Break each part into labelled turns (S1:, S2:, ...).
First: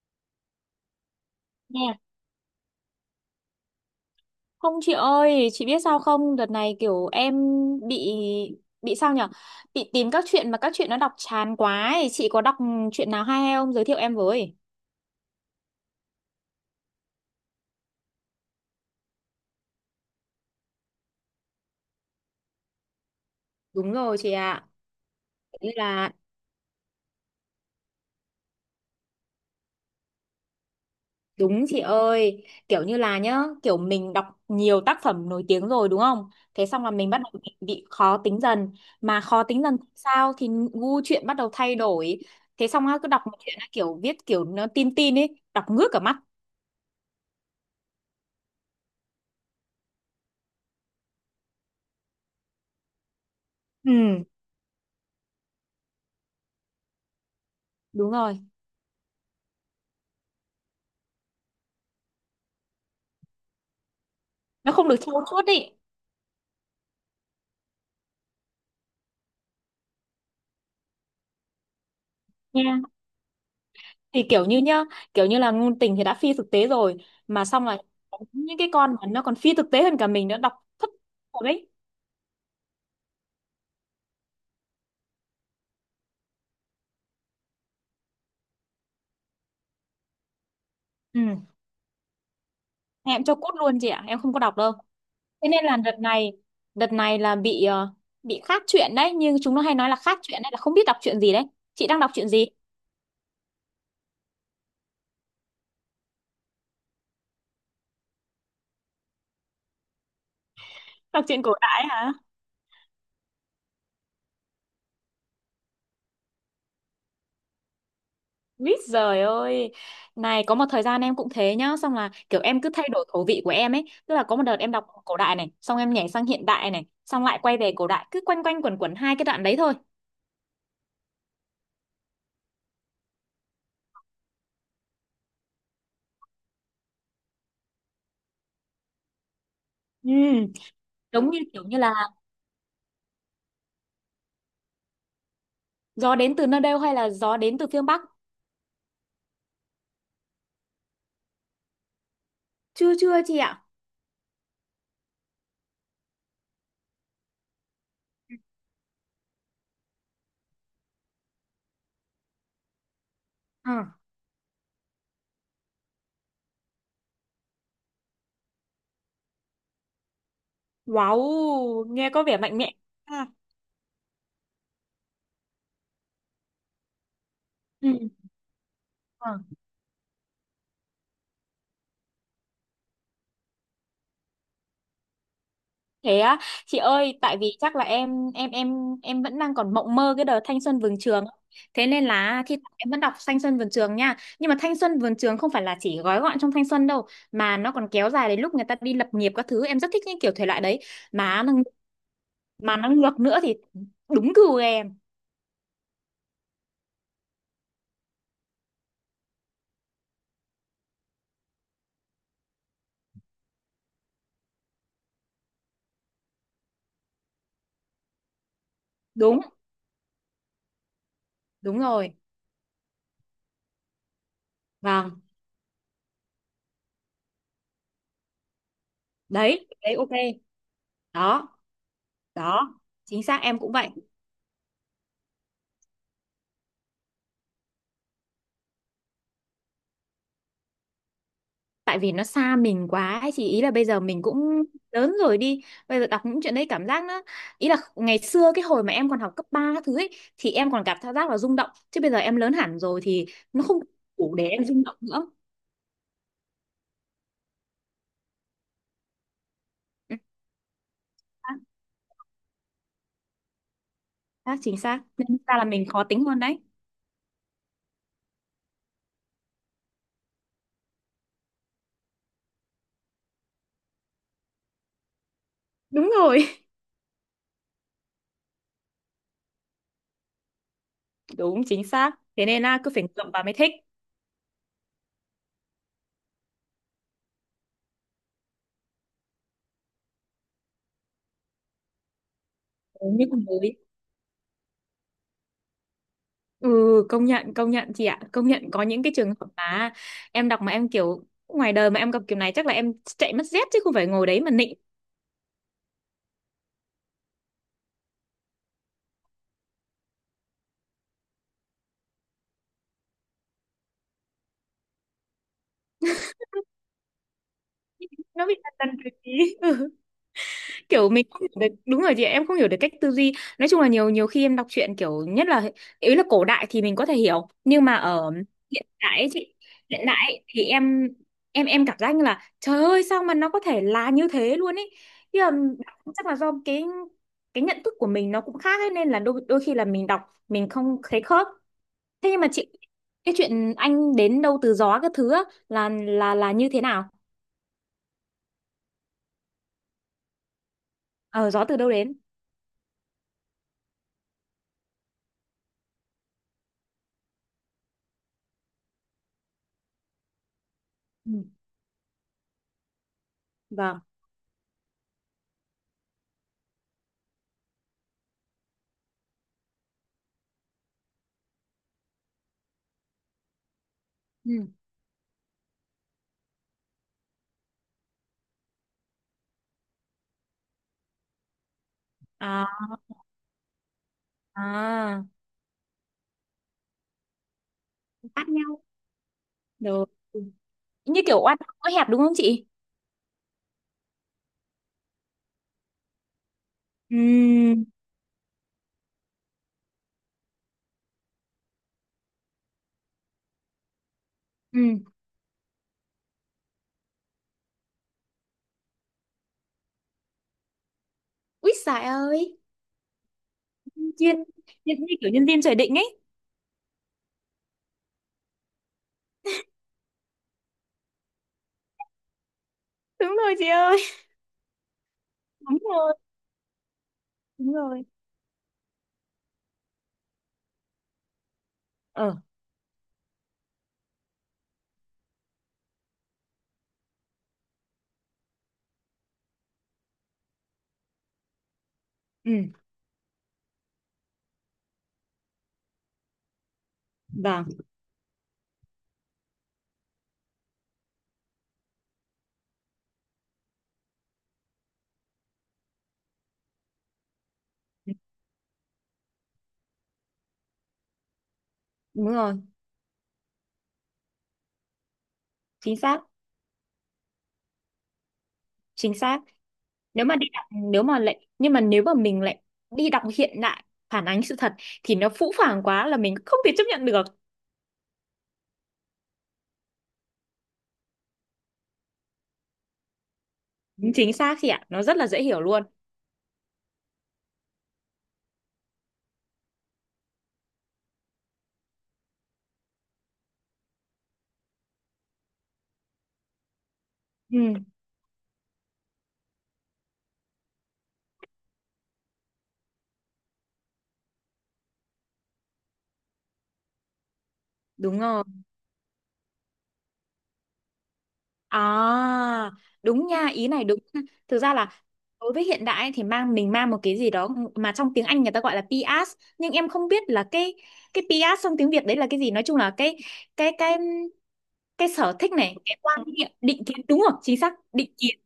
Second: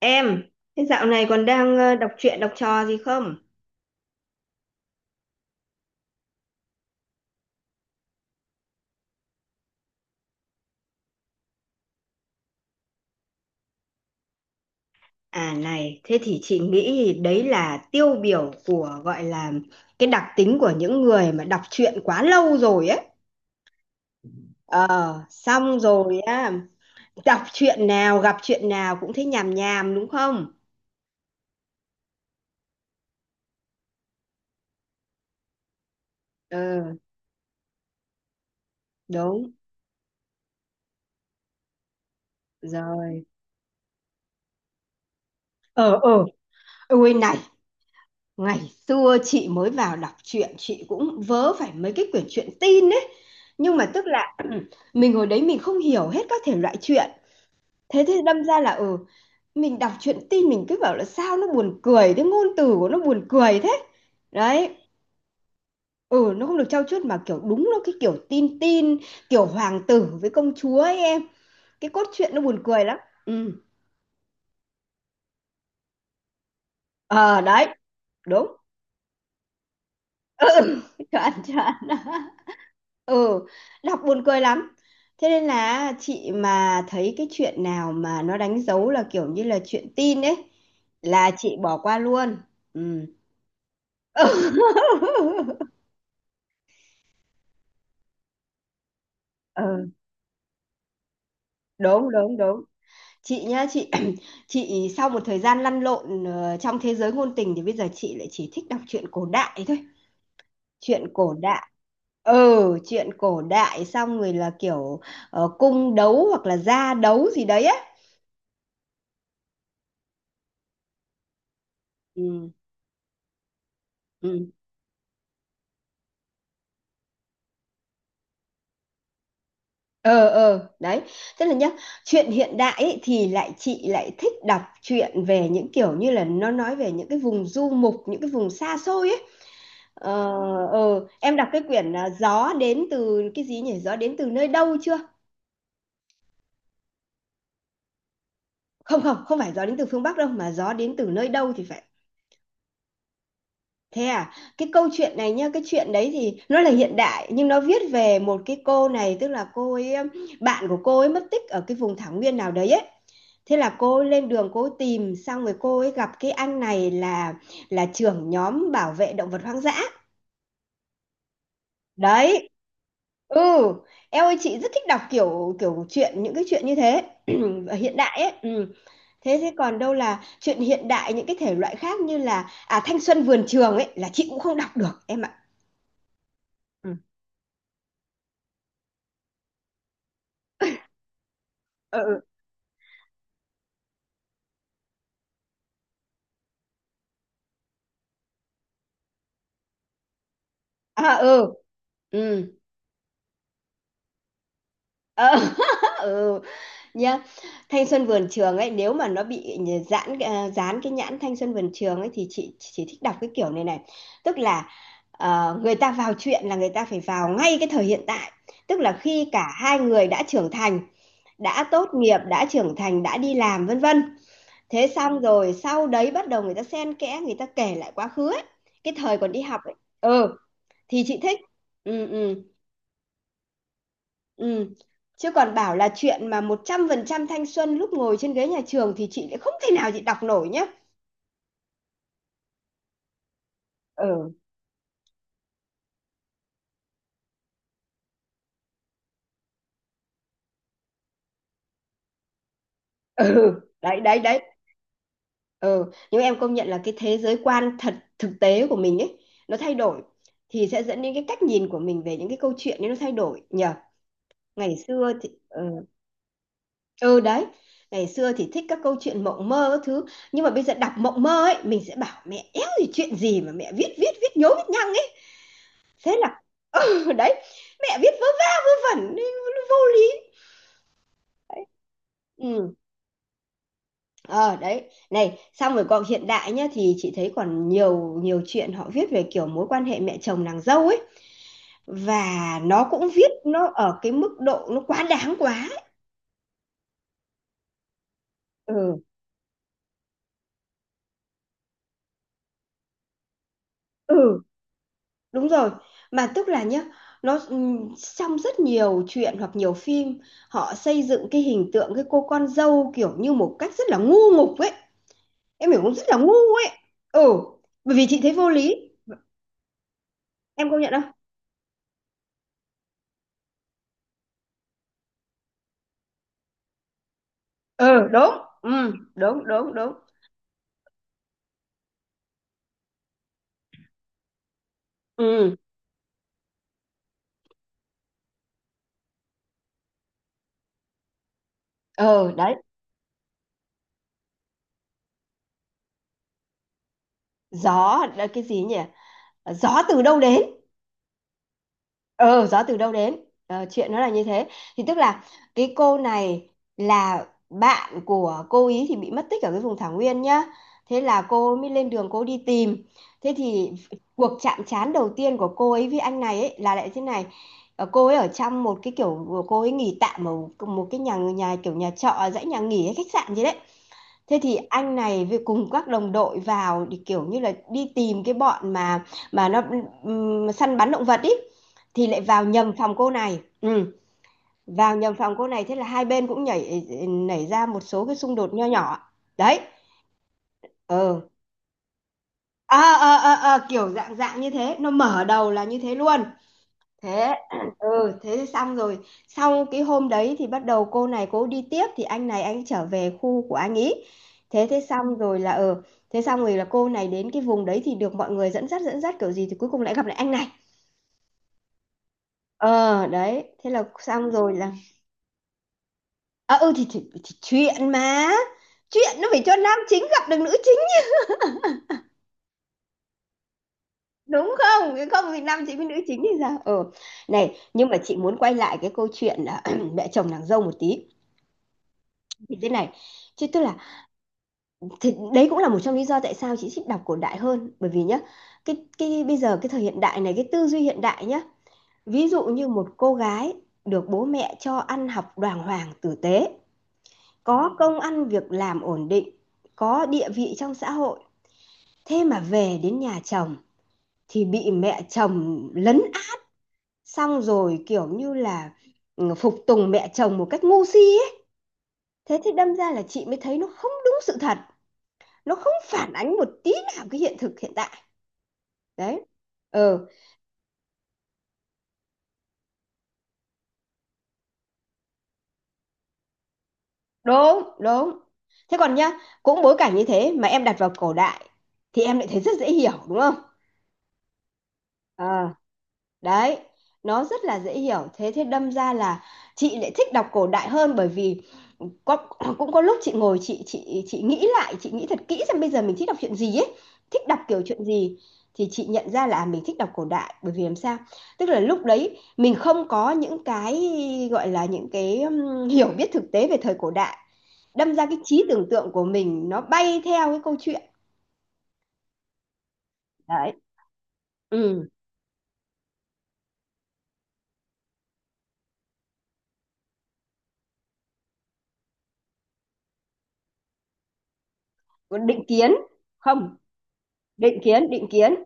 S1: Em, thế dạo này còn đang
S2: Nè,
S1: đọc truyện đọc trò gì không?
S2: không chị ơi, chị biết sao không? Đợt này kiểu em bị bị sao nhở? Bị tìm các chuyện mà các chuyện nó đọc chán quá ấy. Chị có đọc chuyện nào hay hay không? Giới thiệu em với.
S1: À này, thế thì chị nghĩ đấy là tiêu biểu của gọi là cái đặc tính của những người mà đọc truyện quá lâu rồi ấy.
S2: Đúng rồi chị ạ.
S1: Ờ,
S2: Kiểu như
S1: xong
S2: là
S1: rồi á, đọc truyện nào gặp chuyện nào cũng thấy nhàm nhàm đúng không?
S2: đúng chị ơi, kiểu như là nhá, kiểu mình đọc nhiều tác phẩm nổi tiếng rồi đúng không? Thế xong là
S1: Ừ,
S2: mình bắt đầu bị khó tính dần, mà khó
S1: đúng,
S2: tính dần thì sao thì gu chuyện bắt đầu thay đổi. Thế xong á, cứ đọc
S1: rồi.
S2: một chuyện á, kiểu viết kiểu nó tin tin ấy, đọc ngước
S1: Ờ,
S2: cả mắt.
S1: ờ, ôi này, ngày xưa chị mới vào đọc truyện, chị cũng vớ phải mấy cái quyển truyện tin ấy. Nhưng mà tức
S2: Ừ.
S1: là mình hồi đấy mình không hiểu hết các thể loại truyện. Thế
S2: Đúng
S1: thì
S2: rồi.
S1: đâm ra là, mình đọc truyện tin mình cứ bảo là sao nó buồn cười, cái ngôn từ của nó buồn cười thế. Đấy,
S2: Nó không được trau chuốt ý
S1: ừ, nó không được trau chuốt mà kiểu đúng nó cái kiểu tin tin, kiểu hoàng tử với công chúa ấy em. Cái cốt truyện nó buồn
S2: nha,
S1: cười lắm. Ừ,
S2: thì kiểu như nhá, kiểu như là ngôn tình thì đã phi thực tế rồi,
S1: ờ,
S2: mà xong
S1: đấy,
S2: là có
S1: đúng.
S2: những cái con mà nó còn phi thực tế hơn cả mình nó
S1: Ừ,
S2: đọc thất
S1: chuẩn,
S2: rồi đấy.
S1: chuẩn. Ừ, đọc buồn cười lắm. Thế nên là chị mà thấy cái chuyện nào mà nó đánh dấu là kiểu như là chuyện tin ấy là
S2: Ừ.
S1: chị bỏ qua luôn. Ừ.
S2: Em cho cút luôn chị ạ, em không có đọc đâu. Thế nên là đợt này, đợt này là bị ờ, bị khác chuyện đấy, nhưng chúng nó hay
S1: Ờ,
S2: nói là khác chuyện đấy là không biết đọc chuyện gì đấy. Chị đang
S1: đúng,
S2: đọc chuyện
S1: đúng,
S2: gì?
S1: đúng. Chị nhá, chị chị sau một thời gian lăn lộn trong thế giới ngôn tình thì bây giờ chị lại chỉ thích đọc truyện cổ đại thôi. Truyện
S2: Đọc
S1: cổ
S2: chuyện cổ
S1: đại.
S2: đại hả?
S1: Ừ, truyện cổ đại xong rồi là kiểu cung đấu hoặc là gia đấu gì đấy á.
S2: Mít giời ơi. Này có một thời gian em cũng thế nhá. Xong là kiểu
S1: Ừ,
S2: em cứ thay đổi khẩu vị của em ấy. Tức là có một
S1: ừ.
S2: đợt em đọc cổ đại này, xong em nhảy sang hiện đại này, xong lại quay về cổ đại. Cứ quanh quanh quẩn quẩn hai cái đoạn đấy thôi.
S1: Ờ, ờ, đấy. Tức là nhá, chuyện hiện đại ấy, thì lại chị lại thích đọc truyện về những kiểu như là nó nói về những cái vùng du mục, những cái vùng xa xôi ấy. Ờ,
S2: Ừ,
S1: ờ,
S2: giống
S1: em
S2: như
S1: đọc cái
S2: kiểu như là
S1: quyển Gió đến từ cái gì nhỉ? Gió đến từ nơi đâu chưa?
S2: gió đến từ nơi đâu hay là gió đến từ phương Bắc?
S1: Không không, không phải gió đến từ phương Bắc đâu mà gió đến từ nơi đâu thì phải.
S2: Chưa chưa chị ạ.
S1: Thế à? Cái câu chuyện này nhá, cái chuyện đấy thì nó là hiện đại nhưng nó viết về một cái cô này, tức là cô ấy bạn của cô ấy mất tích ở cái vùng thảo nguyên nào đấy ấy. Thế là cô
S2: À.
S1: ấy lên đường cô ấy tìm, xong rồi cô ấy gặp cái anh này là trưởng nhóm bảo vệ động vật hoang dã.
S2: Wow, nghe có vẻ
S1: Đấy,
S2: mạnh mẽ. À.
S1: ừ, em ơi chị rất thích đọc kiểu kiểu chuyện, những cái chuyện như thế ở hiện đại ấy. Ừ. Thế thế
S2: Ừ.
S1: còn đâu là chuyện hiện đại những cái thể loại khác như là Thanh Xuân Vườn Trường ấy là chị cũng không đọc được em ạ.
S2: Thế á, chị
S1: Ừ.
S2: ơi, tại vì chắc là em em vẫn đang còn mộng mơ cái đợt thanh xuân vườn trường. Thế
S1: Ừ.
S2: nên
S1: Ừ.
S2: là thi thoảng em vẫn đọc thanh xuân vườn trường nha. Nhưng mà thanh xuân vườn trường không phải là chỉ gói gọn trong thanh xuân đâu, mà nó còn kéo dài đến lúc người ta đi lập nghiệp các thứ. Em rất thích những kiểu thể loại đấy.
S1: À,
S2: Mà nó,
S1: ừ. Ừ.
S2: mà nó ngược nữa thì đúng gu em.
S1: Ờ, ừ nhá. Thanh Xuân Vườn Trường ấy nếu mà nó bị dán cái nhãn Thanh Xuân Vườn Trường ấy thì chị chỉ thích đọc cái kiểu này này. Tức là người ta vào chuyện là người ta phải vào ngay cái thời hiện tại. Tức là khi
S2: Đúng,
S1: cả hai người đã
S2: đúng
S1: tốt
S2: rồi.
S1: nghiệp, đã trưởng thành, đã đi làm, vân vân. Thế xong
S2: Vâng,
S1: rồi sau đấy bắt đầu người ta xen kẽ, người ta kể lại quá khứ ấy. Cái thời còn đi học
S2: đấy,
S1: ấy.
S2: đấy ok.
S1: Ừ, thì chị thích.
S2: Đó,
S1: Ừ, ừ,
S2: đó. Chính xác em cũng vậy.
S1: ừ. Chứ còn bảo là chuyện mà 100% thanh xuân lúc ngồi trên ghế nhà trường thì chị lại không thể nào chị đọc nổi nhá.
S2: Tại vì nó xa mình quá ấy chị, ý là bây giờ mình
S1: Ừ,
S2: cũng lớn rồi đi, bây giờ đọc những chuyện đấy cảm giác nó, ý là ngày xưa cái hồi mà em còn học cấp 3 các thứ ấy thì em còn cảm giác là rung động, chứ bây giờ em lớn hẳn rồi thì
S1: ừ,
S2: nó không
S1: đấy, đấy,
S2: đủ
S1: đấy.
S2: để em rung động nữa.
S1: Ừ, nhưng em công nhận là cái thế giới quan thật thực tế của mình ấy, nó thay đổi.
S2: Ừ,
S1: Thì sẽ dẫn đến cái cách
S2: xác
S1: nhìn của mình về những cái câu chuyện ấy nó thay đổi nhờ.
S2: xác,
S1: Ngày
S2: chính xác
S1: xưa thì,
S2: nên ra là
S1: ừ.
S2: mình khó tính hơn đấy.
S1: Ừ, đấy. Ngày xưa thì thích các câu chuyện mộng mơ các thứ. Nhưng mà bây giờ đọc mộng mơ ấy, mình sẽ bảo mẹ éo gì chuyện gì mà mẹ viết viết viết nhố viết nhăng ấy.
S2: Đúng
S1: Thế là
S2: rồi.
S1: ừ, đấy. Mẹ viết vớ va vớ vẩn. Vô lý
S2: Đúng
S1: đấy.
S2: chính xác. Thế nên
S1: Ừ.
S2: là cứ phải ngậm vào mới thích.
S1: Ờ, đấy. Này xong rồi còn hiện đại nhá. Thì chị thấy còn nhiều nhiều chuyện họ viết về kiểu mối quan hệ mẹ chồng nàng dâu ấy. Và nó
S2: Ừ,
S1: cũng
S2: như
S1: viết
S2: con
S1: nó
S2: mới.
S1: ở cái mức độ nó quá đáng quá ấy.
S2: Ừ, công nhận chị ạ, công nhận có
S1: Ừ.
S2: những cái trường hợp mà em đọc mà em kiểu ngoài đời mà em gặp kiểu này chắc là em chạy mất dép chứ không phải ngồi đấy
S1: Ừ.
S2: mà nịnh.
S1: Đúng rồi, mà tức là nhá, nó trong rất nhiều chuyện hoặc nhiều phim họ xây dựng cái hình tượng cái cô con dâu kiểu như một cách rất là ngu ngục ấy. Em hiểu không? Rất là ngu ấy. Ừ, bởi vì chị thấy
S2: Nó
S1: vô
S2: bị
S1: lý.
S2: đần đần trí.
S1: Em công nhận
S2: Kiểu
S1: không?
S2: mình không hiểu được, đúng rồi chị ạ, em không hiểu được cách tư duy. Nói chung là nhiều nhiều khi em đọc truyện kiểu nhất là, ý là cổ đại thì mình có thể hiểu, nhưng mà
S1: Ừ,
S2: ở
S1: đúng. Ừ,
S2: hiện đại ấy
S1: đúng,
S2: chị,
S1: đúng, đúng.
S2: hiện đại ấy, thì em cảm giác như là trời ơi sao mà nó có thể là như thế luôn ấy, nhưng mà
S1: Ừ,
S2: chắc là do cái nhận thức của mình nó cũng khác ấy, nên là đôi đôi khi là mình đọc mình không thấy khớp. Thế
S1: ờ
S2: nhưng mà
S1: đấy,
S2: chị, cái chuyện anh đến đâu từ gió các thứ á, là như thế nào?
S1: gió là cái gì nhỉ? Gió từ đâu đến?
S2: Ờ gió từ đâu đến.
S1: Ờ Gió từ đâu đến. Ờ, chuyện nó là như thế, thì tức là cái cô này là bạn của cô ý thì bị mất tích ở cái vùng thảo nguyên nhá, thế là
S2: Ừ.
S1: cô mới lên đường cô đi tìm. Thế thì
S2: Vâng.
S1: cuộc chạm trán đầu tiên của cô ấy với anh này ấy là lại thế này. Ờ, cô ấy ở trong một cái kiểu cô ấy nghỉ tạm ở một cái nhà nhà kiểu nhà trọ dãy nhà nghỉ hay khách sạn gì đấy. Thế thì
S2: Ừ.
S1: anh này với cùng các đồng đội vào thì kiểu như là đi tìm cái bọn mà nó săn bắn động vật ý, thì lại vào
S2: À.
S1: nhầm phòng cô này. Ừ, vào nhầm
S2: À.
S1: phòng cô này thế là hai bên cũng nảy ra một số cái xung
S2: Bắt
S1: đột nho
S2: nhau.
S1: nhỏ. Đấy.
S2: Rồi. Như
S1: Ừ.
S2: kiểu oan có hẹp đúng không chị?
S1: Ờ ờ ờ ờ, kiểu dạng dạng như thế, nó mở đầu là như thế luôn.
S2: Ừ.
S1: Thế ừ thế thì xong rồi, sau cái hôm đấy thì bắt đầu cô này cô đi tiếp, thì anh này anh trở về khu của anh ý. Thế thế
S2: Ừ.
S1: xong rồi là thế xong rồi là cô này đến cái vùng đấy thì được mọi người dẫn dắt kiểu gì thì cuối cùng lại gặp lại anh này.
S2: Úi giời ơi.
S1: Ờ đấy, thế là xong
S2: Duyên,
S1: rồi là
S2: duyên như kiểu nhân viên trời định ấy.
S1: à, ừ thì, chuyện nó phải cho nam chính gặp được nữ chính
S2: Đúng rồi chị ơi.
S1: đúng không? Nếu không thì nam chính
S2: Đúng
S1: với nữ
S2: rồi,
S1: chính thì sao này
S2: đúng
S1: nhưng mà
S2: rồi.
S1: chị muốn quay lại cái câu chuyện là mẹ chồng nàng dâu một tí,
S2: Ờ.
S1: thì thế này, chứ tức là thì đấy cũng là một trong lý do tại sao chị thích đọc cổ đại hơn, bởi vì nhá, cái bây giờ cái thời hiện đại này cái tư duy hiện đại nhá, ví dụ như
S2: Ừ.
S1: một cô gái được bố mẹ cho ăn học đàng hoàng tử tế,
S2: Vâng.
S1: có công ăn việc làm ổn định, có địa vị trong xã hội, thế mà về đến nhà chồng thì bị mẹ chồng lấn át, xong rồi kiểu như là phục tùng mẹ chồng một cách ngu si ấy.
S2: Đúng
S1: Thế thì
S2: rồi.
S1: đâm ra là chị mới thấy nó không đúng sự thật, nó không
S2: Chính
S1: phản
S2: xác.
S1: ánh một tí nào cái hiện thực hiện tại.
S2: Chính
S1: Đấy.
S2: xác.
S1: Ừ,
S2: Nếu mà đi đọc, nếu mà lại, nhưng mà nếu mà mình lại đi đọc hiện đại phản ánh sự thật thì nó phũ phàng quá là mình không thể chấp nhận được.
S1: đúng, đúng. Thế còn nhá, cũng bối cảnh như thế mà em đặt vào cổ đại thì em lại thấy rất dễ hiểu đúng không?
S2: Chính xác chị ạ. Nó rất là dễ
S1: Ờ.
S2: hiểu luôn.
S1: Đấy, nó rất là dễ hiểu, thế thế đâm ra là chị lại thích đọc cổ đại hơn, bởi vì có, cũng có lúc chị ngồi chị nghĩ lại, chị nghĩ thật kỹ xem bây giờ mình thích đọc chuyện gì ấy, thích đọc
S2: Ừ.
S1: kiểu chuyện gì. Thì chị nhận ra là à, mình thích đọc cổ đại bởi vì làm sao, tức là lúc đấy mình không có những cái gọi là những cái hiểu biết thực tế về thời cổ đại, đâm ra cái
S2: Đúng rồi.
S1: trí tưởng tượng của mình nó bay theo cái câu chuyện.
S2: À, đúng nha,
S1: Đấy.
S2: ý này đúng nha. Thực ra
S1: Ừ.
S2: là đối với hiện đại ấy, thì mang mình mang một cái gì đó mà trong tiếng Anh người ta gọi là PS, nhưng em không biết là cái PS trong tiếng Việt đấy là cái gì. Nói chung là cái cái
S1: Còn
S2: sở
S1: định
S2: thích
S1: kiến
S2: này, cái quan niệm,
S1: không?
S2: định kiến đúng không?
S1: Định
S2: Chính xác,
S1: kiến, định
S2: định
S1: kiến.
S2: kiến,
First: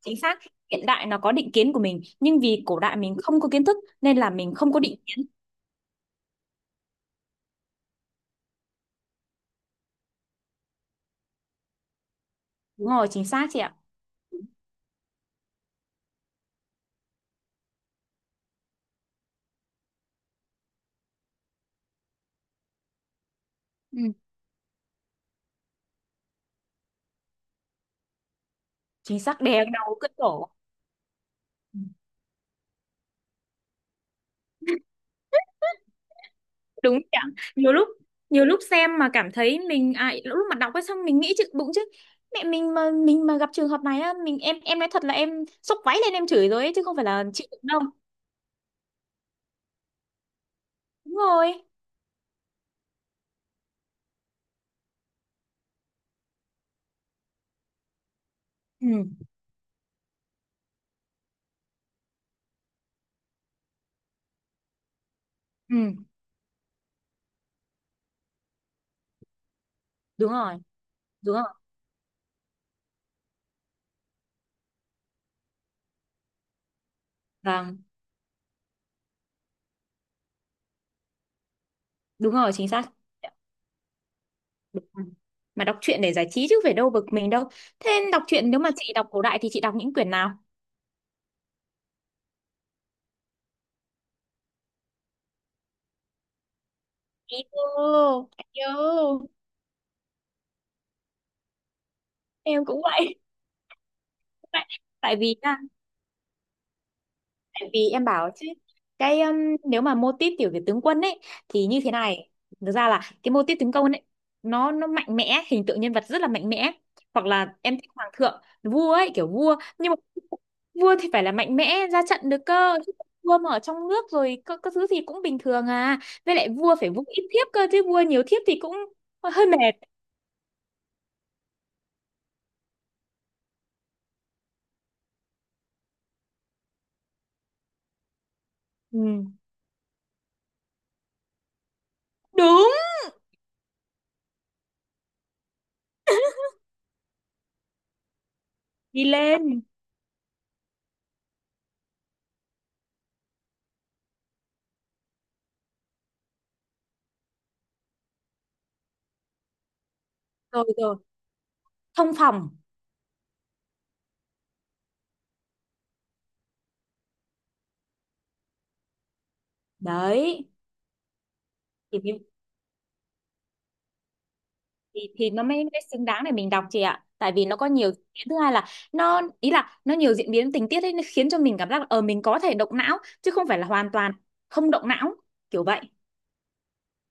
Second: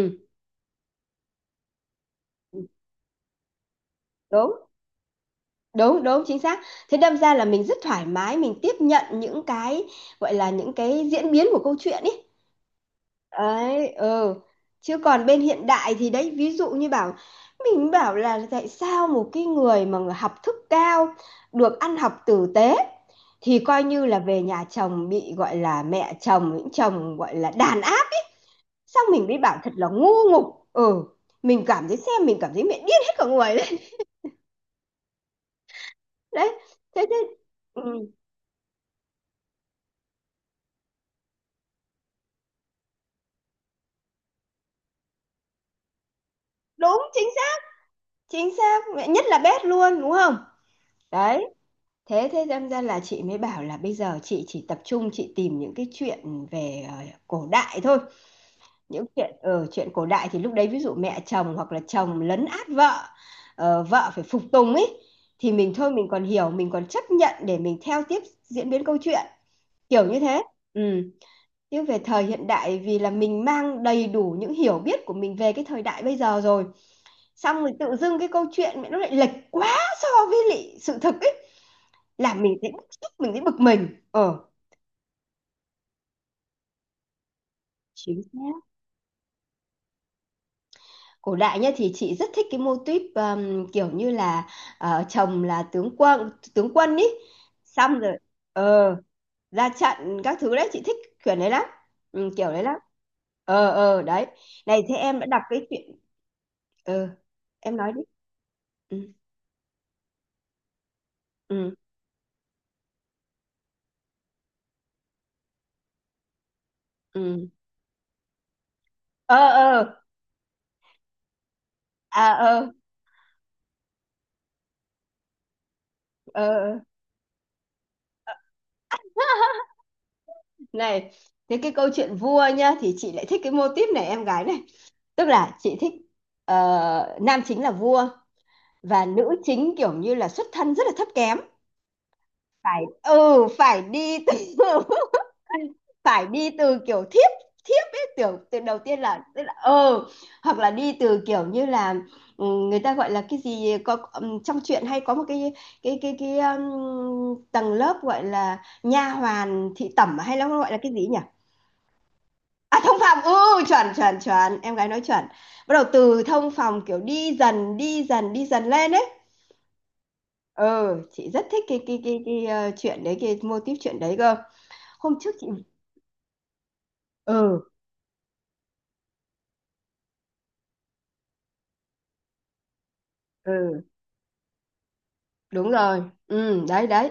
S2: chính xác. Hiện đại nó có định kiến của mình, nhưng vì cổ đại mình không có kiến thức nên là mình
S1: đúng,
S2: không có định kiến.
S1: đúng, đúng, chính xác. Thế đâm ra là mình rất thoải mái mình tiếp nhận những cái gọi là những cái diễn biến của câu chuyện ấy
S2: Đúng rồi, chính xác chị ạ.
S1: ấy. Ừ, chứ còn bên hiện đại thì đấy, ví dụ như bảo, mình bảo là tại sao một cái người mà người học thức cao, được ăn học tử tế, thì coi
S2: Ừ,
S1: như là về nhà chồng bị gọi là mẹ chồng những chồng gọi là đàn áp, xong
S2: chính
S1: mình mới
S2: xác,
S1: bảo
S2: đè
S1: thật là
S2: đầu cất
S1: ngu
S2: cổ.
S1: ngục. Ừ, mình cảm thấy xem mình cảm thấy mẹ điên hết cả người. Đấy.
S2: Đúng nhỉ.
S1: Thế thế
S2: nhiều lúc
S1: ừ,
S2: nhiều lúc xem mà cảm thấy mình à, lúc mà đọc ấy xong mình nghĩ chứ bụng chứ mẹ mình mà gặp trường hợp này á mình, em nói thật là em xốc váy lên em chửi rồi ấy chứ không
S1: đúng
S2: phải là
S1: chính
S2: chịu
S1: xác,
S2: đựng đâu.
S1: chính xác mẹ nhất là bếp luôn đúng không?
S2: Đúng
S1: Đấy.
S2: rồi.
S1: Thế thế đâm ra là chị mới bảo là bây giờ chị chỉ tập trung chị tìm những cái chuyện về cổ đại thôi. Những
S2: Ừ.
S1: chuyện ở Chuyện cổ đại thì lúc đấy ví dụ mẹ chồng hoặc là chồng lấn át vợ, vợ phải phục tùng ấy, thì mình thôi
S2: Ừ
S1: mình còn hiểu, mình còn chấp nhận để mình theo tiếp diễn biến câu chuyện, kiểu như
S2: đúng
S1: thế.
S2: rồi.
S1: Ừ.
S2: Đúng rồi.
S1: Nhưng về thời hiện đại, vì là mình mang đầy đủ những hiểu biết của mình về cái thời đại bây giờ rồi, xong rồi
S2: Vâng.
S1: tự dưng cái câu chuyện mẹ nó lại lệch quá so với lại sự thực ấy, là
S2: Đúng rồi
S1: mình
S2: chính
S1: thấy bức
S2: xác.
S1: xúc, mình thấy bực mình. Ờ
S2: Ừ. Mà đọc truyện để giải trí chứ phải đâu bực mình đâu. Thế
S1: Chính
S2: đọc truyện
S1: xác.
S2: nếu mà chị đọc cổ đại thì chị đọc những quyển nào?
S1: Cổ đại nhá, thì chị rất thích cái mô típ kiểu như là chồng là tướng quân, tướng quân ý.
S2: Ý
S1: Xong rồi ờ
S2: yêu,
S1: ra trận các thứ, đấy chị thích kiểu đấy lắm. Ừ, kiểu đấy
S2: em
S1: lắm.
S2: cũng vậy.
S1: Ờ ờ, đấy.
S2: tại
S1: Này, thế
S2: tại
S1: em đã
S2: vì
S1: đọc
S2: nha,
S1: cái chuyện ờ
S2: tại
S1: em
S2: vì
S1: nói đi.
S2: em bảo chứ
S1: Ừ.
S2: cái nếu mà mô típ kiểu về tướng quân ấy thì
S1: Ừ.
S2: như thế này, thực ra là cái mô típ tướng quân ấy nó mạnh mẽ, hình tượng nhân vật rất là mạnh mẽ. Hoặc
S1: Ừ.
S2: là em thích hoàng thượng vua ấy, kiểu
S1: Ờ
S2: vua nhưng
S1: ờ.
S2: mà vua thì phải là mạnh mẽ ra trận
S1: À
S2: được
S1: ờ.
S2: cơ. Chứ vua mà ở trong nước rồi các thứ gì cũng bình thường à. Với
S1: Ờ
S2: lại vua
S1: ờ.
S2: phải vung ít thiếp cơ, chứ vua nhiều thiếp thì cũng hơi mệt.
S1: Này, thế cái câu chuyện vua nhá, thì chị lại thích cái mô típ này em gái này. Tức là chị thích, nam chính là vua, và
S2: Ừ.
S1: nữ chính kiểu như là xuất thân rất là thấp kém.
S2: Đúng.
S1: Phải, ừ, phải đi từ phải đi từ kiểu thiếp, thiếp ấy, kiểu từ đầu tiên
S2: Đi
S1: là tức là
S2: lên.
S1: ừ, hoặc là đi từ kiểu như là ừ, người ta gọi là cái gì có trong truyện hay có một cái cái tầng lớp gọi là nha hoàn thị tẩm, hay là nó
S2: Rồi
S1: gọi là cái
S2: rồi.
S1: gì nhỉ.
S2: Thông phòng.
S1: À, thông phòng, ừ, chuẩn chuẩn chuẩn, em gái nói chuẩn. Bắt đầu từ thông phòng, kiểu đi dần đi dần đi dần lên ấy.
S2: Đấy
S1: Ừ, chị rất thích cái
S2: thì
S1: cái
S2: cái,
S1: cái cái chuyện đấy, cái mô típ chuyện đấy cơ. Hôm trước
S2: thì nó
S1: chị,
S2: mới mới xứng đáng để mình đọc chị ạ, tại vì nó
S1: ừ,
S2: có nhiều diễn biến. Thứ hai là nó, ý là nó nhiều diễn biến tình tiết ấy nó khiến cho mình cảm giác là ờ mình có thể động não chứ không phải là
S1: ừ,
S2: hoàn toàn không động não, kiểu
S1: đúng
S2: vậy.
S1: rồi, ừ, đấy đấy.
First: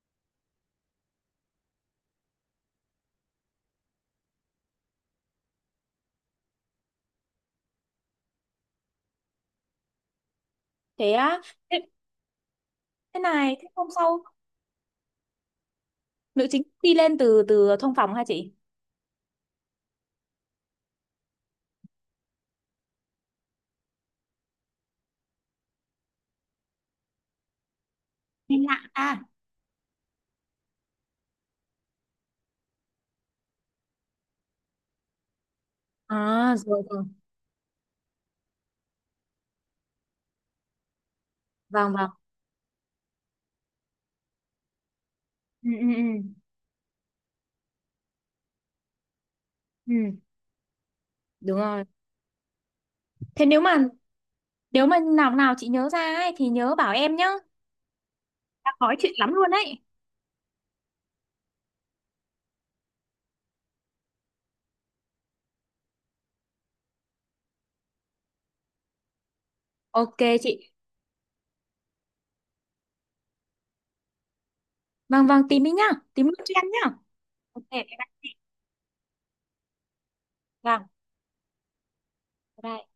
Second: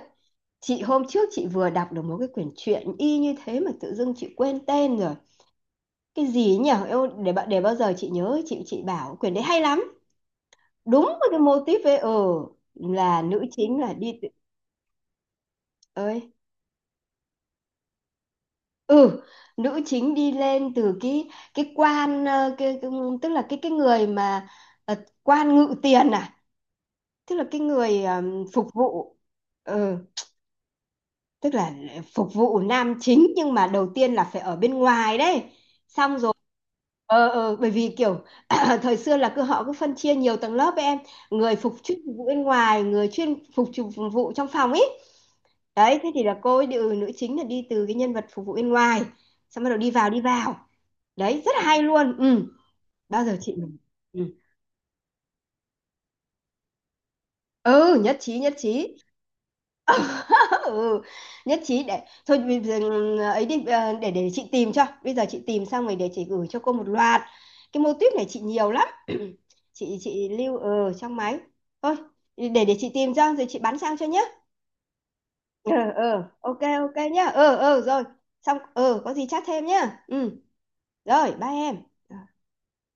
S1: Chị hôm trước chị vừa đọc được một cái quyển truyện y như thế mà tự dưng chị quên tên rồi. Cái gì ấy nhỉ? Eo, để bạn, để bao giờ chị nhớ, chị bảo quyển đấy hay lắm, đúng
S2: Thế
S1: với cái
S2: á,
S1: mô
S2: thế,
S1: típ ấy. Ừ,
S2: thế
S1: là nữ
S2: này thế
S1: chính
S2: hôm
S1: là
S2: sau,
S1: Ơi,
S2: nữ chính đi lên từ từ thông phòng hả chị?
S1: ừ, nữ chính đi lên từ cái quan tức là cái người mà ờ, quan ngự tiền, à, tức là cái người
S2: Đi
S1: phục
S2: lại
S1: vụ.
S2: à?
S1: Ừ, tức là phục vụ nam chính, nhưng mà đầu tiên là phải ở bên ngoài đấy. Xong rồi
S2: À rồi rồi.
S1: ờ ờ, bởi vì kiểu thời xưa là cứ họ cứ phân chia nhiều tầng lớp ấy em. Người phục
S2: Vâng
S1: chuyên
S2: vâng.
S1: phục vụ bên ngoài, người chuyên phục phục vụ trong phòng ấy.
S2: Ừ, ừ,
S1: Đấy,
S2: ừ,
S1: thế thì là cô ấy ừ, nữ chính là đi từ cái nhân vật phục vụ bên ngoài, xong bắt đầu đi
S2: ừ,
S1: vào, đi vào. Đấy rất
S2: đúng
S1: là hay
S2: rồi.
S1: luôn. Ừ, bao giờ
S2: Thế
S1: chị
S2: nếu
S1: mình,
S2: mà,
S1: ừ,
S2: nếu mà nào nào chị nhớ ra ấy, thì nhớ bảo em nhá.
S1: ừ, nhất trí nhất
S2: Đang nói
S1: trí.
S2: chuyện lắm luôn đấy.
S1: Ừ, nhất trí. Để thôi, bây giờ ừ, ấy đi, để chị tìm cho, bây giờ chị tìm xong rồi để chị gửi cho cô một loạt. Cái mô típ này chị nhiều lắm. chị
S2: Ok
S1: chị lưu
S2: chị.
S1: ở trong máy. Thôi, để chị tìm cho rồi chị bán sang cho nhé.
S2: Vâng vâng, tìm đi
S1: Ờ
S2: nhá.
S1: ờ,
S2: Tìm cho
S1: ok
S2: em nhá.
S1: ok nhá, ờ ừ, ờ ừ,
S2: Ok.
S1: rồi. Xong ờ, có gì chat thêm nhá. Ừ.
S2: Vâng.
S1: Rồi, ba em.
S2: Bye bye.